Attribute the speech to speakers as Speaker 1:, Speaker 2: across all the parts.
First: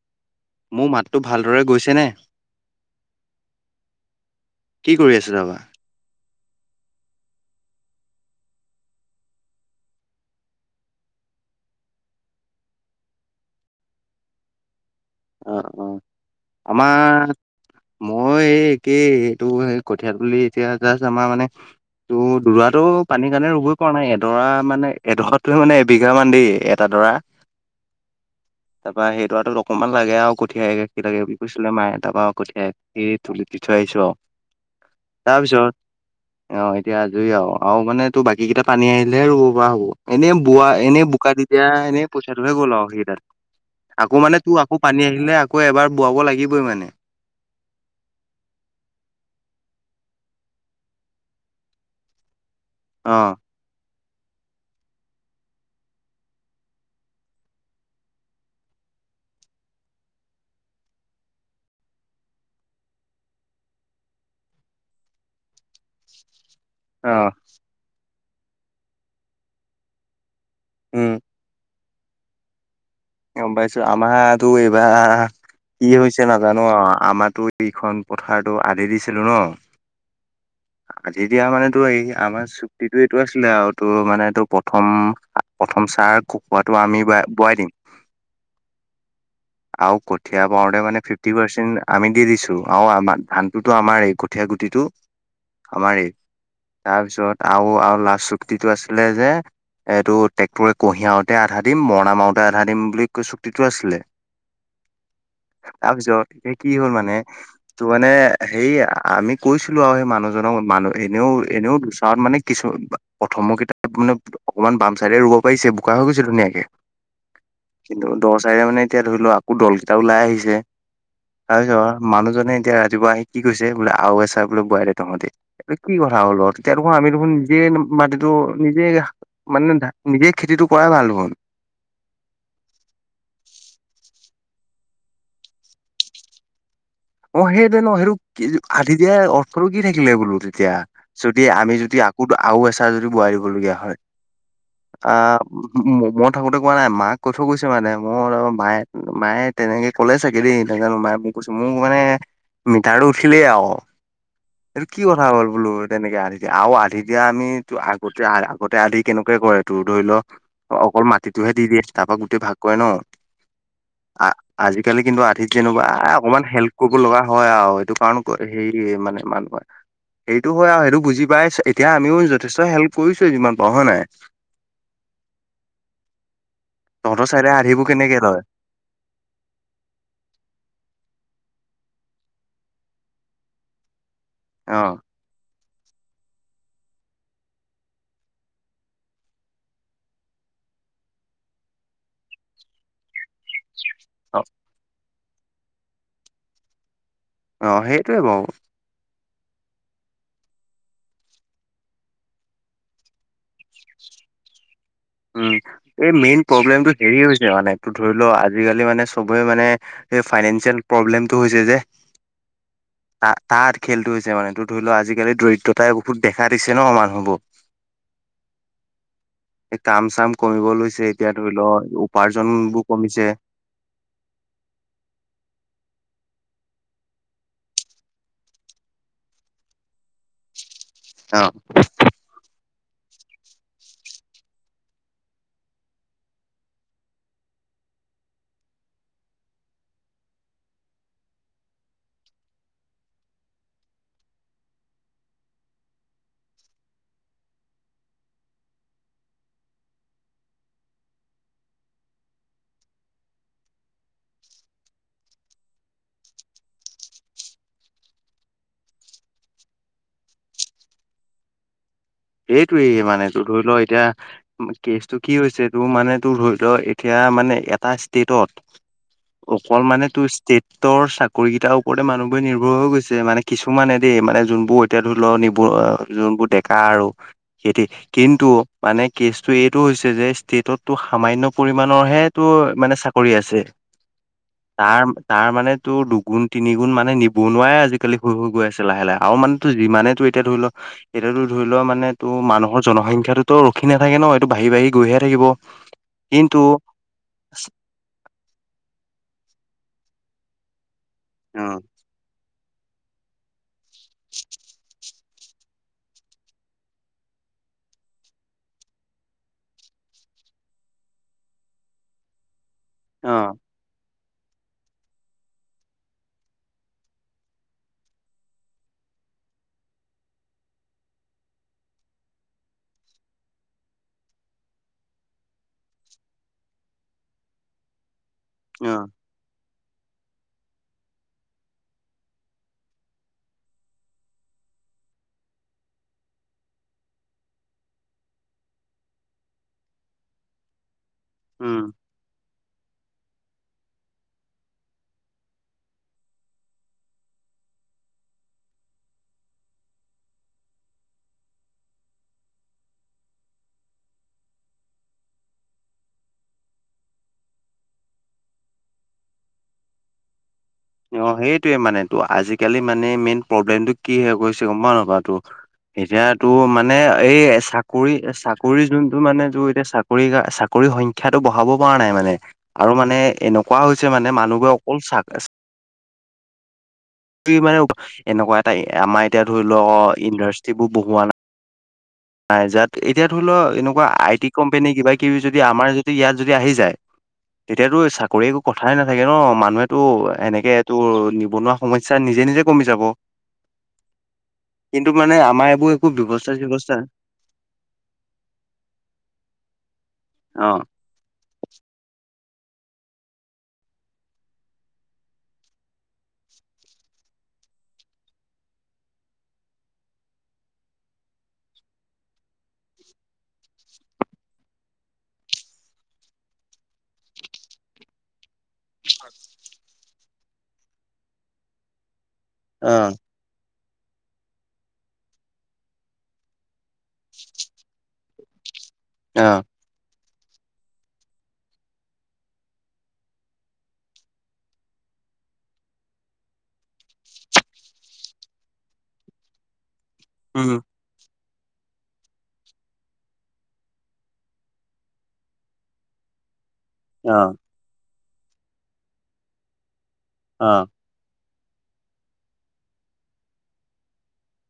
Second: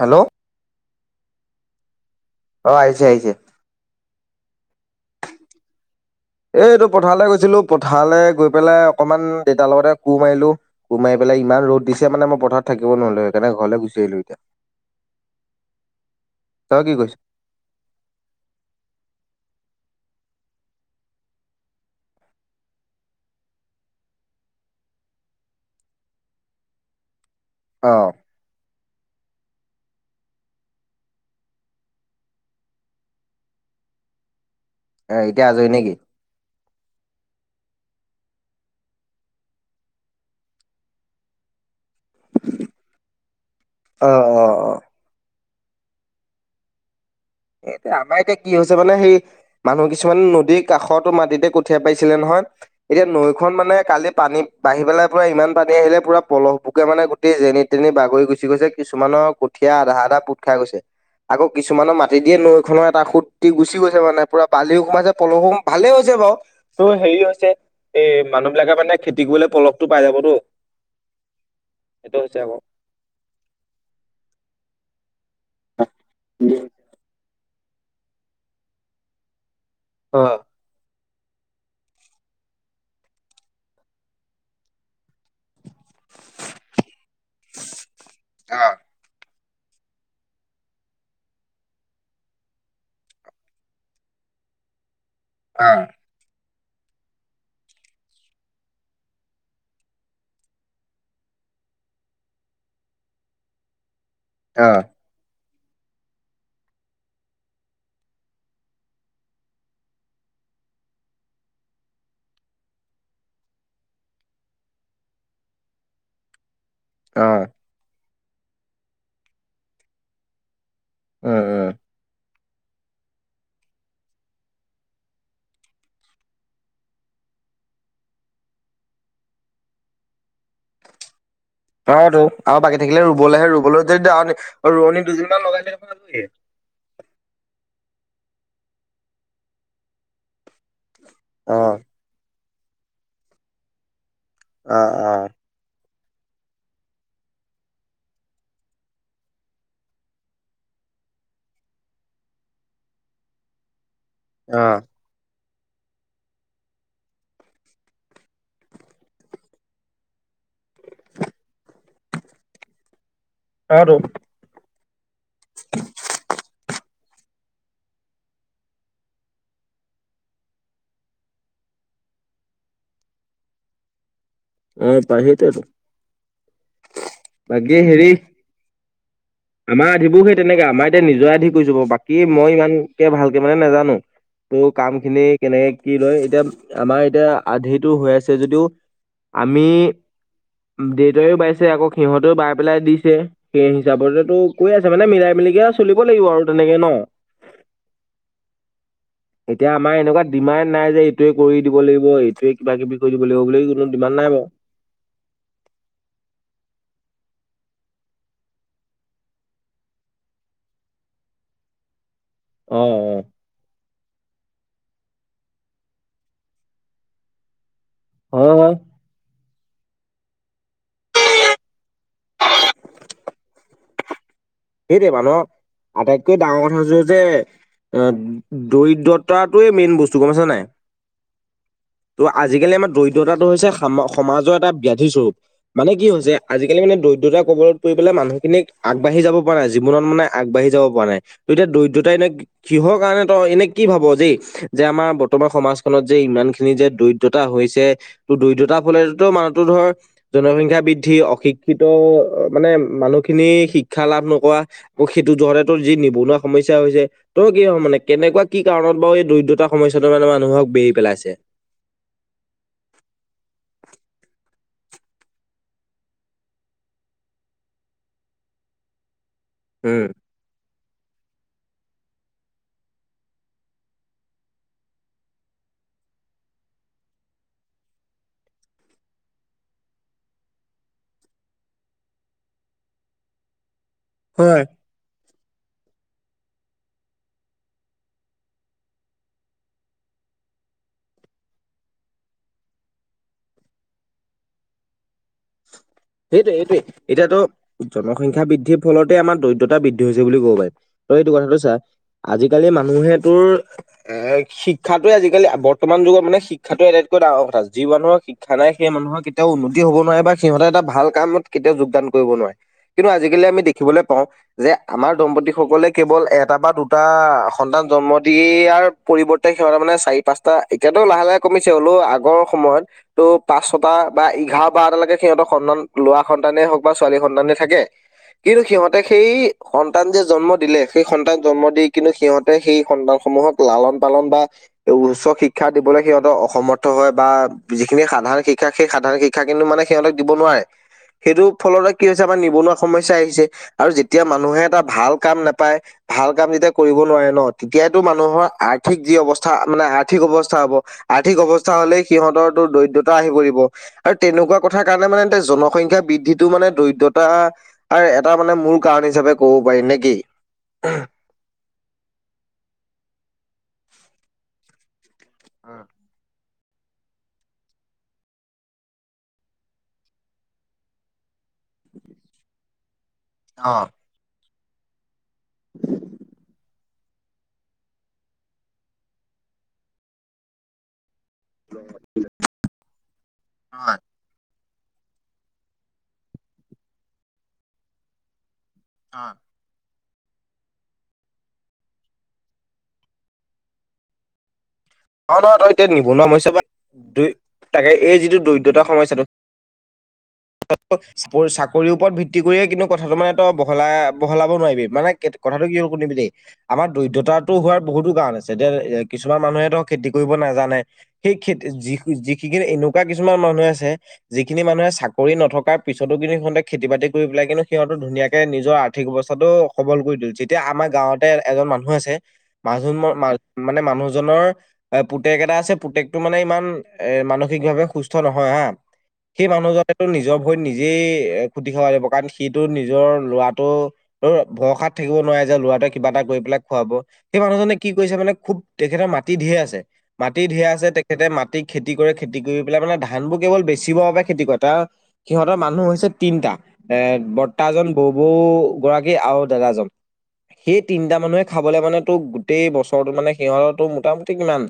Speaker 1: Hello.
Speaker 2: মোৰ মাতটো ভালদৰে গৈছেনে।
Speaker 1: অ' আহিছে আহিছে।
Speaker 2: কি কৰি আছিলা বা?
Speaker 1: এই এইটো পথাৰলে গৈছিলোঁ পথাৰলে গৈ পেলাই অকমান দেতাৰ লগতে কোৰ মাৰিলোঁ। কোৰ মাৰি পেলাই ইমান ৰ'দ দিছে মানে মই পথাৰত থাকিব নোৱাৰিলো, সেইকাৰণে ঘৰলো গুচি আহিলো এতিয়া।
Speaker 2: অ'অ'
Speaker 1: তই কি কৈছ
Speaker 2: আমাৰ মই এই একেই এইটো কঠীয়া তুলি এতিয়া জাষ্ট আমাৰ মানে তোৰ দোবাটো পানীৰ কাৰণে ৰুৱই পৰা নাই এডৰা মানে এডখতে মানে এবিঘা মান দেই এটা ডৰা। [inaudible]
Speaker 1: অ'।
Speaker 2: তাপা সেইডৰাটোত অকমান লাগে আৰু কঠিয়া একাশী লাগে বুলি কৈছিলে মায়ে তাৰ পৰা কঠিয়া একাশী তুলি দি থৈ আহিছো আউ
Speaker 1: এতিয়া
Speaker 2: তাৰপিছত
Speaker 1: আজৰি নেকি
Speaker 2: অ এতিয়া আজৰি আউ আউ মানে তোৰ বাকী কেইটা পানী আহিলেহে ৰুৱ পৰা হ'ব এনেই বোৱা এনেই বোকা দি তিয়া এনেই পইচাটোহে গ'ল আৰু সেইগেটাত।
Speaker 1: অ
Speaker 2: আকৌ মানে
Speaker 1: অ
Speaker 2: তোৰ
Speaker 1: অ
Speaker 2: আকৌ পানী আহিলে আকৌ এবাৰ বোৱাব লাগিবই মানে।
Speaker 1: এতিয়া আমাৰ এতিয়া কি হৈছে মানে সেই মানুহ কিছুমানে নদীৰ কাষতো মাটিতে কঠীয়া পাইছিলে নহয়, এতিয়া
Speaker 2: অ',
Speaker 1: নৈখন মানে কালি পানী বাঢ়ি পেলাই পুৰা ইমান পানী আহিলে পুৰা পলসবুকে মানে গোটেই যেনি তেনি বাগৰি গুচি গৈছে কিছুমানৰ কঠিয়া আধা - আধা পোট খাই গৈ আকৌ কিছুমানৰ মা [unintelligible] কাষেদিয়ে নৈখনৰ এটা সোতদি গুচি গৈছে মানে পুৰা বালিও সোমাইছে পলসো ভালেই হৈছে বাৰু। ত' হেৰি
Speaker 2: অ',
Speaker 1: হৈছে এই মানুহ বিলাকে মানে খেতি কৰিলে পলসটো পাই যাবতো।
Speaker 2: উম,
Speaker 1: সেইটো হৈছে আকৌ।
Speaker 2: গম পাইছো আমাৰতো এইবাৰ কি হৈছে নাজানো আৰু আমাৰতো ইখন পথাৰতো আধি দিছিলো ন।
Speaker 1: অ,
Speaker 2: আধি দিয়া মানেটো এই আমাৰ চুক্তিটো এইটো আছিলে আৰু তোৰ মানে এইটো প্ৰথম প্ৰথম চাৰ কুকুৰাটো আমি বোৱাই দিম। [unintelligible]
Speaker 1: অ',
Speaker 2: আৰু কঠীয়া পাওঁতে মানে ফিফটি পাৰ্চেণ্ট আমি দি দিছো আৰু আমাৰ ধানটোতো আমাৰ এই কঠীয়া গুটিটো।
Speaker 1: অ',
Speaker 2: আমাৰেই তাৰপিছত আৰু আৰু লাষ্ট চুক্তিটো আছিলে যে এইটো ট্ৰেক্টৰে কঢ়িয়াওঁতে আধা দিম মৰণা মাৰোতে আধা দিম বুলি কৈ চুক্তিটো আছিলে।
Speaker 1: অ',
Speaker 2: তাৰ পিছত এই কি হ'ল মানে তোৰ মানে সেই আমি কৈছিলো আৰু সেই মানুহজনক মানুহ এনেও - এনেও বিচৰাত মানে কিছু প্ৰথমৰ কেইিতাপ [unintelligible] মানে অকণমান বাম চাইডে ৰুব পাৰিছে বোকা হৈ গৈছে ধুনীয়াকে।
Speaker 1: অ',
Speaker 2: কিন্তু দ চাইডে মানে এতিয়া ধৰি লও আকৌ দল কেইটা ওলাই আহিছে।
Speaker 1: উম,
Speaker 2: তাৰ
Speaker 1: উম।
Speaker 2: পিছ মানুহজনে এতিয়া ৰাতিপুৱা আহি কি কৈছে বোলে আও এ চা বোলে বোৱাই দে তহঁতি। কি কথা হ'ল তেতিয়া দেখোন আমি দেখোন নিজে মাটিতো নিজে মানে ধ নিজে খেতিটো কৰাই ভাল হ [unintelligible]
Speaker 1: অ, তো আৰু বাকী থাকিলে ৰুবলৈ আহে ৰুবলৈ যদি ৰোৱনী দুদিনমান লগাই থাকে।
Speaker 2: অ, সেইটোৱে ন সেইটো আধি দিয়া অৰ্থটো কি থাকিলে বোলো তেতিয়া যদি
Speaker 1: অ
Speaker 2: আমি যদি কুতো আ এচাৰ যদি বোৱই দিবলগীয়া হয় আহ, মই থাকোতে কোৱা নাই মাক কৈ থৈ গৈছে মানে মই মায়ে - মায়ে তেনেকে ক'লে চাগেদিন তেনে মাই মোক কৈছো মোক মানে মিটাৰটো উঠিলেই আৰু।
Speaker 1: অ',
Speaker 2: এইটো কি কথা হ'ল বোলো তেনেকৈ আধি দিয়া আৰু আধি দিয়া আমিতো আগতে আগতে আধি কেনেকৈ কৰে তোৰ ধৰি ল অকল মাটিটোহে দি দিয়ে তাৰপা গোটেই ভাগ কৰে ন?
Speaker 1: আৰু টোক
Speaker 2: আ আজিকালি কিন্তু আধিত যেনোবা অকমান হেল কৰিবব লগা হয় আৰু এইটো কাৰণ হেৰি মানে ইান কয় [unintelligible] সেইটো হয় আৰু সেইটো বুজি পাই এতিয়া আমিও যথেষ্ট হেল্প কৰিছোৱয়েই যিমান পাৰো হয় নাই।
Speaker 1: অ অ পা সেইটোৱেতো
Speaker 2: তহঁতৰ চাইডে
Speaker 1: বাকী
Speaker 2: আধিবোৰ
Speaker 1: হেৰি
Speaker 2: কেনেকে লয়? [inaudible]
Speaker 1: আমাৰ আধিবোৰ সেই তেনেকে আমাৰ এতিয়া নিজৰে আধি কৰিছো বাকী মই ইমানকে ভালকে মানে নাজানো। মোৰ'
Speaker 2: অ
Speaker 1: কাম খিনি কেনেকে কি লয় এতিয়া আমাৰ এতিয়া আধিটো হৈ আছে যদিও আমি দেউতাৰও বাইছে আকৌ সিহঁতেও বাই পেলাই দিছে। সেই হিচাপতেতো
Speaker 2: অ
Speaker 1: কৈ আছে মানে মিলাই মিলিকে চলিব লাগিব আৰু তেনেকে ন?
Speaker 2: অ, সেইটোৱে বাৰু।
Speaker 1: এতিয়া আমাৰ এনেকুৱা ডিমাণ্ড নাই যে, এইটোৱে কৰি দিব লাগিব এইটোৱে কিবা কিবি কৰি দিব লাগিব বুলি্। মোৰ ডিমান নাই বাৰু।
Speaker 2: উম' এই মেইন প্ৰব্লেমটো হেৰি হৈছে মানেটো ধৰি লওঁ আজিকালি মানে চবেই মানে এই ফাইনেঞ্চিয়েল প্ৰব্লেমটো হৈছে যে-
Speaker 1: অহ' অহ'।
Speaker 2: তা তাত খেলটো হৈছে মানে এইটো ধৰি ল, আজিকালি দৰিদ্ৰতাই বহুত দেখা দিছে ন' মানুহবোৰ। -
Speaker 1: হয়, হয়।
Speaker 2: কাম চাম কৰিব লৈছে এতিয়া ধৰি লওঁ উপাৰ্জন বোৰ কমিছে।
Speaker 1: সেইটোৱে মানুহৰ আটাইতকৈ ডাঙৰ [unintelligible] যে এ- দৰিদ্ৰতাটোয়ে মেইন বস্তু গম পাইছনে নাই?
Speaker 2: অহ'
Speaker 1: ত' আজিকালি আমাৰ দৰিদ্ৰতাটো হৈছে স-সমাজৰ এটা ব্যাধি স্বৰূপ। মানে কি হৈছে আজিকালি মানে দৰিদ্ৰতা কবলত পৰি পেলাই মানুহখিনিক আগবাঢ়ি যাব পৰা নাই জীৱনত মানে আগবাঢ়ি যাব পৰা নাই। ত' এতিয়া দৰিদ্ৰতা এনেই কিহৰ কাৰণে তই এনে কি ভাব যেই? যে আমাৰ বৰ্তমান সমাজখনত যে ইমান খিনি যে দৰিদ্ৰতা হৈছে ত' দৰিদ্ৰতাৰ ফলেতো মানুহতো ধৰ জনসংখ্যা বৃদ্ধি অশিক্ষিত মানে মানুহখিনি শিক্ষা লাভ ন' কোৱা সেইটো জৰাতৰ যি নিবনুৱা সমস্যা হৈছে। তই কি মানে কেনেকুৱা কি কাৰণত বাৰু এই দৰিদ্ৰতা সমস্যাটো মানে মানুহক বেৰি পেলাইছে?
Speaker 2: এইটোয়ে মানে তোৰ ধৰি লওঁ এতিয়া কেচটো কি হৈছে তোৰ মানে তোৰ ধৰি ল' এতিয়া মানে এটা ষ্টেটত অকল
Speaker 1: উম।
Speaker 2: মানে তোৰ ষ্টেট। তোৰ চাকৰি কেইটাৰ ওপৰতে মানুহবোৰে নিৰ্ভৰ হৈ গৈছে, মানে কিছুমানে দেই মানে যোনবোৰ তেতিয়া ধৰি ল' নিবোৰ যোনবোৰ ডেকা আৰু সিহতি কিন্তু মানে কেচটো এইটো হৈছে যে, ষ্টেটতো সামান্য পৰিমানৰহে টো মানে চাকৰি আছে।
Speaker 1: হয়।
Speaker 2: তাৰ-তাৰ মানে তোৰ দুগুণ, তিনি গুণ মানে নিবনুৱাই আজিকালি হৈ হৈ গৈ আছে লাহে লাহে আৰু মান টোৰ যিমানেটো এতিয়া ধৰি ল' এতিয়াতো ধৰি ল' মানে তোৰ মানুহৰ জনসংখ্যাটোতো ৰখি নাথাকে নহ, এইটো বাঢ়ি বাঢ়ি গৈহে থাকিব। কিন্তু
Speaker 1: সেইটোৱে-এইটোৱে এতিয়াতো জনসংখ্যা বৃদ্ধিৰ ফলতে আমাৰ দৰিদ্ৰতা বৃদ্ধি হৈছে বুলি কব পাৰি। তই এইটো কথাটো
Speaker 2: অ
Speaker 1: চা, আজিকালি মানুহে তোৰ এ শিক্ষাতোয়ে আজিকালি আক বৰ্তমান যুগত মানে শিক্ষাটো আটাইতকৈ ডাঙৰ কথা [unintelligible] খানাই সেই মানুহৰ কেতিয়াও উন্নতি হ'ব নোৱাৰে বা সিহঁতে এটা ভাল কামত কেতিয়াও যোগদান কৰিব নোৱাৰে কিন্তু
Speaker 2: অ
Speaker 1: আজিকালি আমি দেখিবলৈ পাওঁ যে আমাৰ দম্পতি সকলে কেৱল এটা বা দুটা সন্তান জন্ম দিয়াৰ পৰিৱৰ্তে সিহঁতৰ মানে চাৰি পাঁচটা এতিয়াতো লাহে লাহে কমিছে, হ'লেওঁ আগৰ সময়ত- ত' পাঁচশটা বা এঘাৰটালৈকে সিহঁতক, সন্তান ল'ৰা সন্তানে হওঁক বা ছোৱালী সন্তানে থাকে কিন্তু
Speaker 2: অ
Speaker 1: সিহঁতে সেই সন্তান যে জন্ম দিলে, সেই সন্তান জন্ম দি কিন্তু সিহঁতে সেই সন্তান সমূহক লালন পালন বা, উচ্চ শিক্ষা দিবলৈ সিহঁতৰ অসমৰ্থ হয়, বা যিখিনি সাধাৰণ শিক্ষা সেই সাধাৰণ শিক্ষ, শিক্ষা কিন্তু মানে সিহঁতক দিব নোৱাৰে, সেইটো
Speaker 2: উম
Speaker 1: ফলত কি হৈছে আমাৰ নিবনুৱা সমস্যা আহিছে। আৰু যেতিয়া মানুহে এটা ভাল কাম নাপায়, ভাল কাম যেতিয়া কৰিব নোৱাৰে ন' তেতিয়াতো মানুহৰ আৰ্থিক যি অৱস্থা মানে আৰ্থিক অৱস্থা হব, আৰ্থিক অৱস্থা হ'লে সিহঁতৰো দৰিদ্ৰতা আহি পৰিব, আৰু তেনেকুৱা কথা কাৰণে মানে এয়া জনসংখ্যা বৃদ্ধিটো মানে দৰিদ্ৰতা আৰু এটা মানে মূল কাৰণ হিচাপে ক'ব পাৰি নে কি?
Speaker 2: অ', সেইটোয়ে মানেতো। আজিকালি মানে মেইন প্ৰব্লেমটো কি হৈ গৈছে গম পোৱা নোপোৱা! টো এতিয়া টো মানে এই চাকৰি, চাকৰি যোনটো মানে টো এতিয়া চাকৰি চাকৰি সংখ্যাটো বঢ়াব পৰা নাই মানে আৰু মানে
Speaker 1: অ
Speaker 2: এনেকুৱা হৈছে মানে মানুহবোৰে অকল চা
Speaker 1: [inaudible]
Speaker 2: [unintelligible] এনেকুৱা এটা, আমাৰ এতিয়া ধৰি ল' ইণ্ডাষ্ট্ৰীবোৰ বহুৱোৱা নাই নাই, যাত এতিয়া ধৰি ল'
Speaker 1: হয়।
Speaker 2: এনেকুৱা আই টি কোম্পানী কিবা কিবি আমাৰ যদি ইয়াত যদি আহি যায়, তেতিয়াটো চা কৰিব কথাই নাথাকে ন' মানুহে এনেকে তোৰ নিবনুৱা সমস্যা নিজে, নিজে কমি যাব। কিন্তু
Speaker 1: অ
Speaker 2: মানে
Speaker 1: নহয় তই
Speaker 2: আমাৰ
Speaker 1: এতিয়া
Speaker 2: এইবোৰ একো
Speaker 1: নিবনুৱা সমস্যা
Speaker 2: ব্যৱস্থা
Speaker 1: বা
Speaker 2: চৱস্থা
Speaker 1: দুই তাকে এই যিটো দৰিদ্ৰতা সমস্যাটো
Speaker 2: [inaudible]
Speaker 1: [inaudible] চাকৰিৰ ওপৰত ভিত্তি কৰিয়ে কিন্তু কথাটো মানে ত' বহলা, বহলাব নোৱাৰিবি। মানে কথাটো কি হ'ল শুনিবি দেই! আমাৰ দৰিদ্ৰতাটো হোৱাৰ বহুতো কাৰণ আছে। এতিয়া এ, কিছুমান মানুহেতো ধৰ খেতি কৰিব নাজানে। সেই খেতি যি-যিখিখিনি এনেকুৱা কিছুমান মানুহ আছে যিখিনি মানুহে চাক কৰি নথকাৰ পিছতো কিন্তু সিহঁতে খেতি বাতি কৰি পেলাই, কিন্তু সিহঁতৰ ধুনীয়াকৈ নিজৰ আৰ্থিক অৱস্থাটো সবল কৰি তোলে। যেতিয়া আমাৰ গাঁৱতে এজন মানুহ আছে মানু
Speaker 2: অ
Speaker 1: মানে মানুহজনৰ পুতেক এটা আছে, পুতেকটো মানে ইমান এ, মানসিকভাৱে সুস্থ নহয় হা!
Speaker 2: অ
Speaker 1: সেই মানুহজনেটো নিজৰ ভৰিত নিজেই খুটি খাব লাগিব, কাৰণ সিটো নিজৰ ল'ৰাটো- ত' ভৰসাত থাকিব নোৱাৰে যে ল'ৰাটোৱে কিবা এটা কৰি পেলাই খুৱাব। সেই মানুহজনে কি কৰিছে, মানে খুব তেখেতৰ মাটি ঢেৰ আছে। মাটি ঢেৰ
Speaker 2: উম
Speaker 1: আছে, তেখেতে মাটিত খেতি কৰে। খেতি কৰি পেলাই মানে ধানবোৰ কেৱল বেচিবৰ বাবে খেতি কৰে তাৰ সিহঁতৰ মানুহ হৈছে তিনটা। এ,
Speaker 2: অ
Speaker 1: বৰ্তাজন ববৌ গৰাকী আৰু দাদাজন।
Speaker 2: অ
Speaker 1: সেই তিনিটা মানুহে খাবলে মানে তো গোটেই বছৰৰতো মানে সিহঁতৰ তো মোটামুটি কিমান!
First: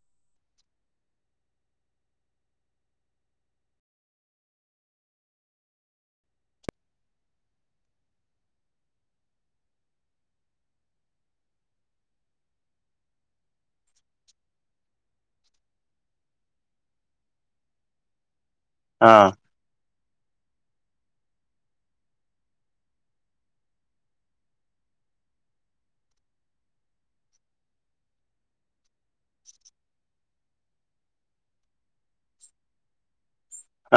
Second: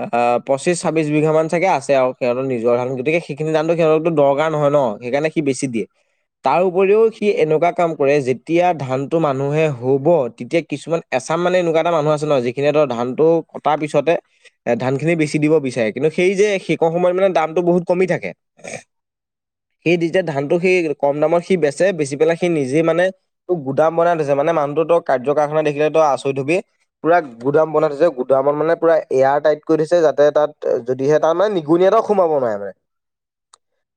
Speaker 1: আ' আ' পঁচিশ ছাব্বিশ বিঘা মান চাগে আছে আৰু। সিহঁতৰ নিজৰ ধান গতিকে সেইখিনি ধানটো সিহতো দৰ কাৰ নহয় ন' সেইকাৰণে সি বেছি দিয়ে। তাৰ উপৰিও সি এনেকুৱা কাম কৰে, যেতিয়া ধানতটো মানুহে হ'ব তেতিয়া কিছুমান এছাম মানে এনেকুৱা এটা মানুহ আছে ন যিখিনিয়ে ধৰ ধানটো কাৰ পিছতে এ, ধান খিনি বেছি দিব বিচাৰে। কিন্তু সেই যে সেইকণ সময়ত মানে দামটো বহুত কমি থাকে।
Speaker 2: অ'।
Speaker 1: সেই তেতিয়া ধানটো সি কম দামত সি বেছে। বেচি পেলাই সি নিজে মানে তোক গুদাম বনাই থৈছে, মানে মানুহটো তই কাৰ্য কাৰখানা দেখিলে তই আচৰিত হ'বি। পুৰা গুদাম বনাই থৈছে। গুদামত মানে পুৰা এয়াৰ টাইট কৰি থৈছে, যাতে তাত যদিহে তাৰমানে নিগুনি এটাও সোমাব নোৱাৰা মানে।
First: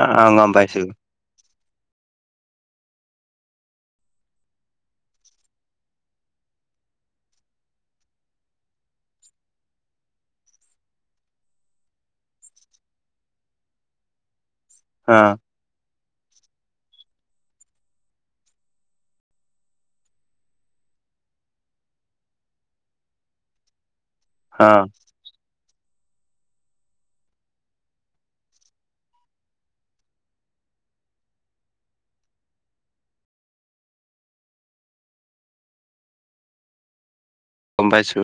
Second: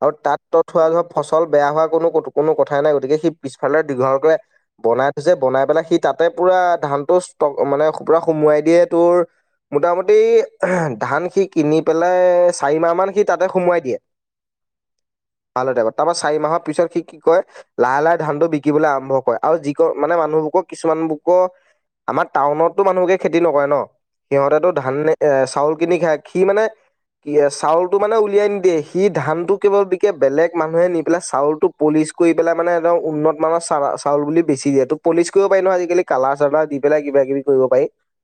Speaker 1: আৰু
Speaker 2: অ
Speaker 1: তাত
Speaker 2: গম
Speaker 1: তই
Speaker 2: পাইছো
Speaker 1: থোৱা ধোৱা ফচল বেয়া হোৱা কোনো কোনো কথাই নাই, গতিকে সি পিছফালে দীঘলকৈ বনাই থৈছে, বনাই পেলাই সি তাতে পুৰা ধানটো ষ্টক মানে পুৰা সোমোৱাই দিয়ে তোৰ মোটামুটি ধান সি কিনি পেলাই, চাৰিমাহ মান সি তাতে সোমোৱাই দিয়ে।
Speaker 2: হম।
Speaker 1: ভাল হৈ থাকক। তাৰপা চাৰিমাহৰ পিছত সি কি কয় লাহে লাহে ধানটো বিকিবলৈ আৰম্ভ কৰে আৰু যিক মানে মানুহবোৰাক কিছুমানবোৰক আমাৰ টাউনতো মানুহকে খেতি নকৰে ন'
Speaker 2: অ
Speaker 1: সিহঁতেতো ধানে এ, চাউল কিনি খাই, সি মানে কি চাউলটো মানে উলিয়াই নিদিয়ে সি ধানটো কেৱল বিকে বেলেগ মানুহে নি পেলাই চাউলটো পলিচ কৰি পেলাই মানে একদম উন্নত মানৰ চা-চাউল বুলি বেচি দিয়ে টোক পলিচ কৰিব পাৰি নহয় আজিকালি, কালাৰ চালাৰ দি পেলাই কিবা কিবি কৰিব পাৰি
Speaker 2: গম পাইছো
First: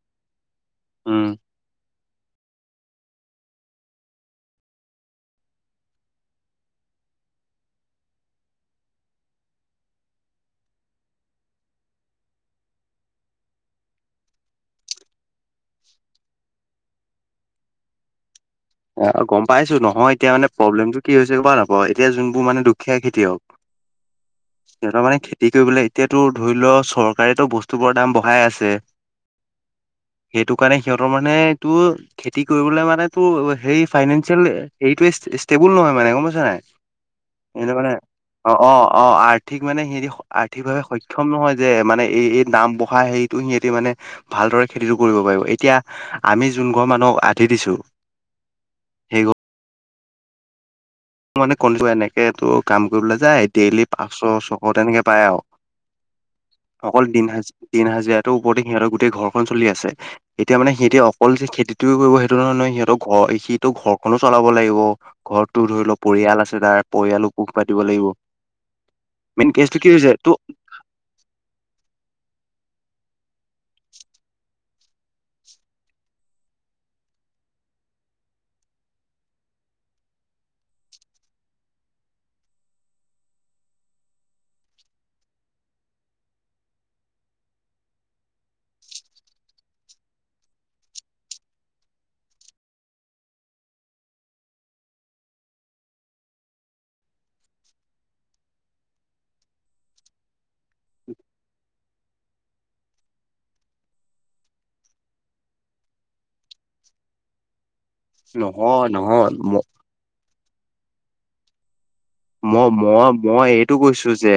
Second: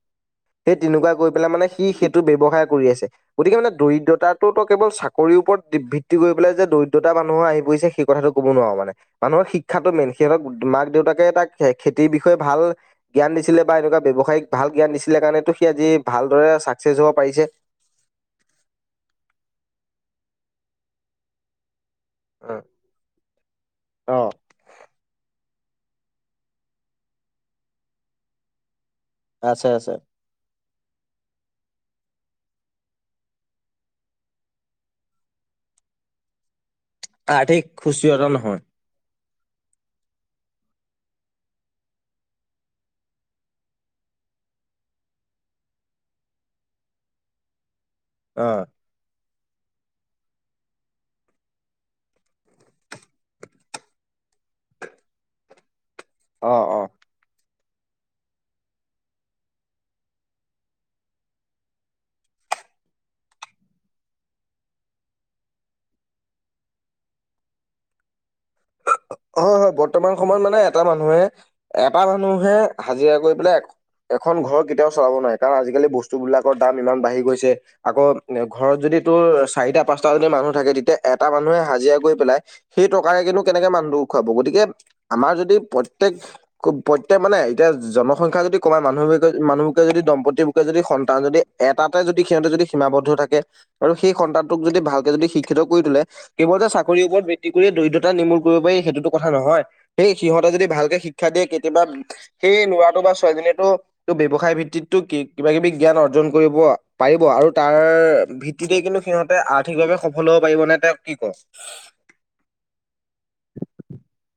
Speaker 1: সেই তেনেকুৱা
Speaker 2: উম
Speaker 1: কৰি পেলাই মানে সি সে টো ব্যয়ৱসায় কৰি আছে গতিকে মানে দৰিদ্ৰতাটো কেৱল চাকৰিৰ ওপৰত [unintelligible] খেতি কৰি পেলাই যে দৰিদ্ৰতা মানুহৰ আহি পৰিছে সেই কথাটো ক'ব নোৱাৰ মানে। মানুহৰ শিক্ষাটো মেইন, সিহঁতক মাক দেউতাকে তাক খেতিৰ বিষয়ে ভাল জ্ঞান দিছিলে বা এনেকুৱা ব্যৱসায়িক ভাল জ্ঞান দিছিলে কাৰণেতো সি আজি ভালদৰে ছাকচে হ'ব পাৰিছে।
Speaker 2: অ' গম পাইছোঁ নহয় এতিয়া মানে প্ৰব্লেমটো কি হৈছে গম পাওঁ নাই? অ' এতিয়া যোনবোৰ মানে দুখীয়া খেতিয়ক
Speaker 1: অ
Speaker 2: সিহঁতৰ মানে খেতি কৰিবলৈ, এতিয়াতো ধৰি লও চৰকাৰেতো বস্তুবোৰৰ দাম বঢ়াই আছে
Speaker 1: আছে আছে।
Speaker 2: সেইটো কাৰণে সিহঁতৰ মানে টো, খেতি কৰিবলে মানে তোৰ সেই ফাইনেনচিয়েল এইটোৱে ষ্টেবুল নহয় মানে গম পাইছ নাই।
Speaker 1: আৰ্থিক
Speaker 2: [unintelligible]
Speaker 1: সুস্থিৰতা
Speaker 2: অ',
Speaker 1: নহয়
Speaker 2: অ', অ' আৰ্ট আৰ্থিক মানে সিহঁতি আৰ্থিকভাৱে সক্ষম নহয় যে মানে এই এই দাম বঢ়াই হেৰিটো সিহঁতি মানে ভালদৰে খেতিটো কৰিব পাৰিব, এতিয়া আমি যোন ঘৰ মানুহক আধি দিছোঁ
Speaker 1: অ'।
Speaker 2: হে গ মানে কনডি এনেকে তোৰ কাম কৰিবলৈ যাই, ডেইলি পাঁচশ ছশ তেনেকে পায় আৰু। [unintelligible]
Speaker 1: অ', অ'।
Speaker 2: অকল দিন হাজ, দিন হাজিৰাটোৰ ওপৰতে সিহঁতৰ গোটেই ঘৰখন চলি আছে। এতিয়া মানে সিহঁতি অকল যে খেতিটো কৰিব সেইটো নহয় ন' সিহঁৰ ঘৰ সিটো ঘৰখনো চলাব লাগিব। ঘৰটো ধৰি লওক পৰিয়াল আছে তাৰ, পৰিয়ালো পুখ পাতিব লাগিব। মেইন
Speaker 1: হয় হয়
Speaker 2: কেছটো কি হৈছে
Speaker 1: বৰ্তমান
Speaker 2: তো
Speaker 1: সময়ত মানে এটা মানুহে, এটা মানুহে হাজিৰা কৰি পেলাই এখন ঘৰ কেতিয়াও চলাব নোৱাৰে কাৰণ আজিকালি বস্তুবিলাকৰ দাম ইমান বাঢ়ি গৈছে। আকৌ এ, ঘৰত যদি তোৰ চাৰিটা পাঁচটা যদি মানুহ থাকে তেতিয়া এটা মানুহে হাজিৰা কৰি পেলাই সেই টকাৰে কিন্তু কেনেকে মানুহটোক খুৱাব গতিকে আমাৰ যদি প্ৰত্যেক প্ৰত্যেক মানে এতিয়া জনসংখ্যা যদি কমাই মানুহবুকে মানুহবোকে যদি দম্পত্তি বোকে যদি সন্তান যদি এটাতে যদি সিহঁতে যদি সীমাবদ্ধ থাকে আৰু সেই সন্তানটোক যদি ভালকে যদি শিক্ষিত কৰি তোলে কেৱল যে চাকৰি ওপৰত তিত্তি কৰি দৰিদ্ৰতা নিৰ্মূল কৰিব পাৰি সেইটো টো কথা নহয়, সেই সিহঁতে যদি ভালকে শিক্ষা দিয়ে কেতিয়াবা সেই ল'ৰাটো বা ছোৱালীজনীটো তো ব্যৱসায় ভিত্তিতটো কিবা কিবি জ্ঞান অৰ্জন কৰিব পাৰিব আৰু তাৰ ভিত্তিতে
Speaker 2: নহয়
Speaker 1: কিন্তু সিহঁতে
Speaker 2: নহয়
Speaker 1: আৰ্থিকভাৱে সফল হ'ব পাৰিব নে তেওঁ কি কয়?
Speaker 2: ম-ম-মই এইটো কৈছোঁ যে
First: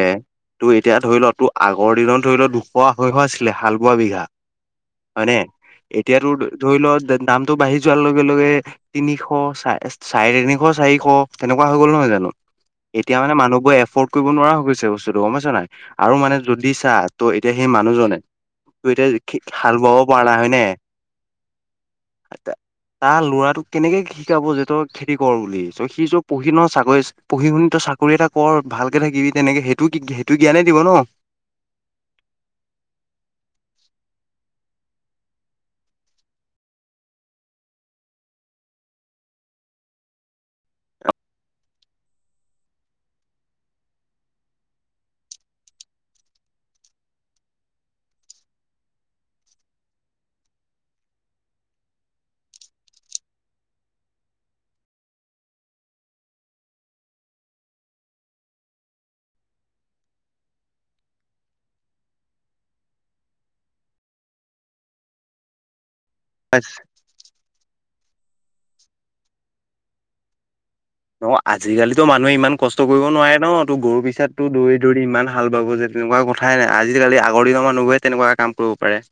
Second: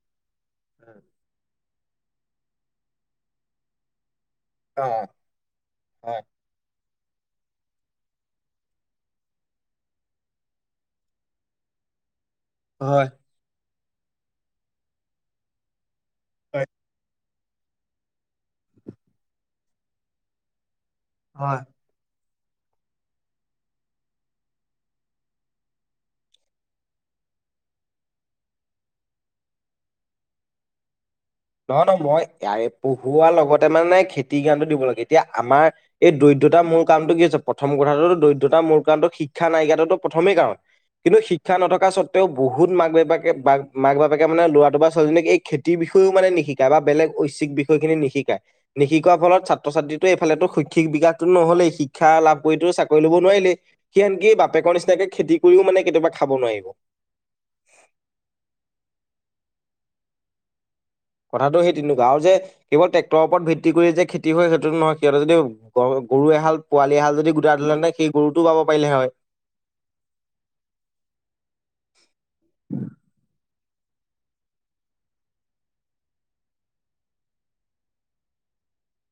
Speaker 2: তো এতিয়া ধৰি ল তো আগৰ দিনত ধৰি ল দুশ আঢ়ৈশ আছিলে হাল বোৱা বিঘা
Speaker 1: অ'।
Speaker 2: হয়নে,
Speaker 1: হয়,
Speaker 2: এতিয়াতো ধৰি লও দামটো বাঢ়ি যোৱাৰ লগে লগে তিনিশ চা-চাৰে তিনিশ চাৰিশ তেনেকুৱা হৈ গ'ল নহয় জানো।
Speaker 1: হয়,
Speaker 2: এতিয়া মানে মানুহবোৰে এফৰ্ড কৰিব নোৱাৰা হৈ গৈছে বস্তুটো গম পাইছা নাই আৰু মানে যদি চা ত' এতিয়া সেই মানুহজনে ত' এতিয়া হাল বোৱাব পৰা নাই হয়নে।
Speaker 1: হয়
Speaker 2: আটাা [inaudible] তাৰ ল'ৰা তোক কেনেকে শিকাব যে তই খেতি কৰ বুলি ত সি য পঢ়ি ন চাকৰি পঢ়ি শুনি তই চাকৰি এটা কৰ ভালকে থাকিবি তেনেকে হেটো কি হেটো জ্ঞানে দিব ন।
Speaker 1: নহৈ নহৈ মই ইাৰে পঢ়োৱাৰ লগতে মানে খেতি জ্ঞানটো দিব লাগে এতিয়া আমাৰ এই দৰিদ্ৰতা মূল কাৰণটো কি আছে প্ৰথম কথাটোতো দৰিদ্ৰতা মূল কাৰণটো শিক্ষা নাইকিয়াতটো প্ৰথমেই কাৰণ। কিন্তু শিক্ষা নথকা স্বত্ত্বেও বহুত মাক বাপে বা মাক বাপেকে মানে ল'ৰাটো বা ছোৱালীজনীক এই খেতিৰ বিষয়েও মানে নিশিকায় বা বেলেগ ঐশ্বিক বিষয় খিনি নিশিকায়। নিশিকোৱাৰ ফলত ছাত্ৰ ছাত্ৰীএইফালেটো শৈক্ষিক বিকাশতো নহলেই শিক্ষা লাভ কৰিটো চাকৰি লব নোৱাৰিলেই। সি আনকি বাপেকৰ নিচিনাকে খেতি কৰিও মানে কেতিয়াবা খাব নোৱাৰিব। কথাটো সেই তেনেকুৱা আৰু যে কেৱল ট্ৰেক্টৰৰ ওপৰত ভিত্তি কৰি যে খেতি হয় সেইটোতো নহয় সিহঁতে যদি গ গৰু এহাল পোৱালি এহাল যদি গোটাই থলে সেই গৰু টোও পাব পাৰিলে হয়
Speaker 2: ন আজিকালিতো মানুহে ইমান কষ্ট কৰিব নোৱাৰে ন তো গৰু পিছাততো দৌৰি দৌৰি ইমান হাল বাব যে। তেনেকুৱা কথাই নাই আজিকালি আগৰ দিনৰ মানুহবোৰে তেনেকুৱা কাম কৰিব পাৰে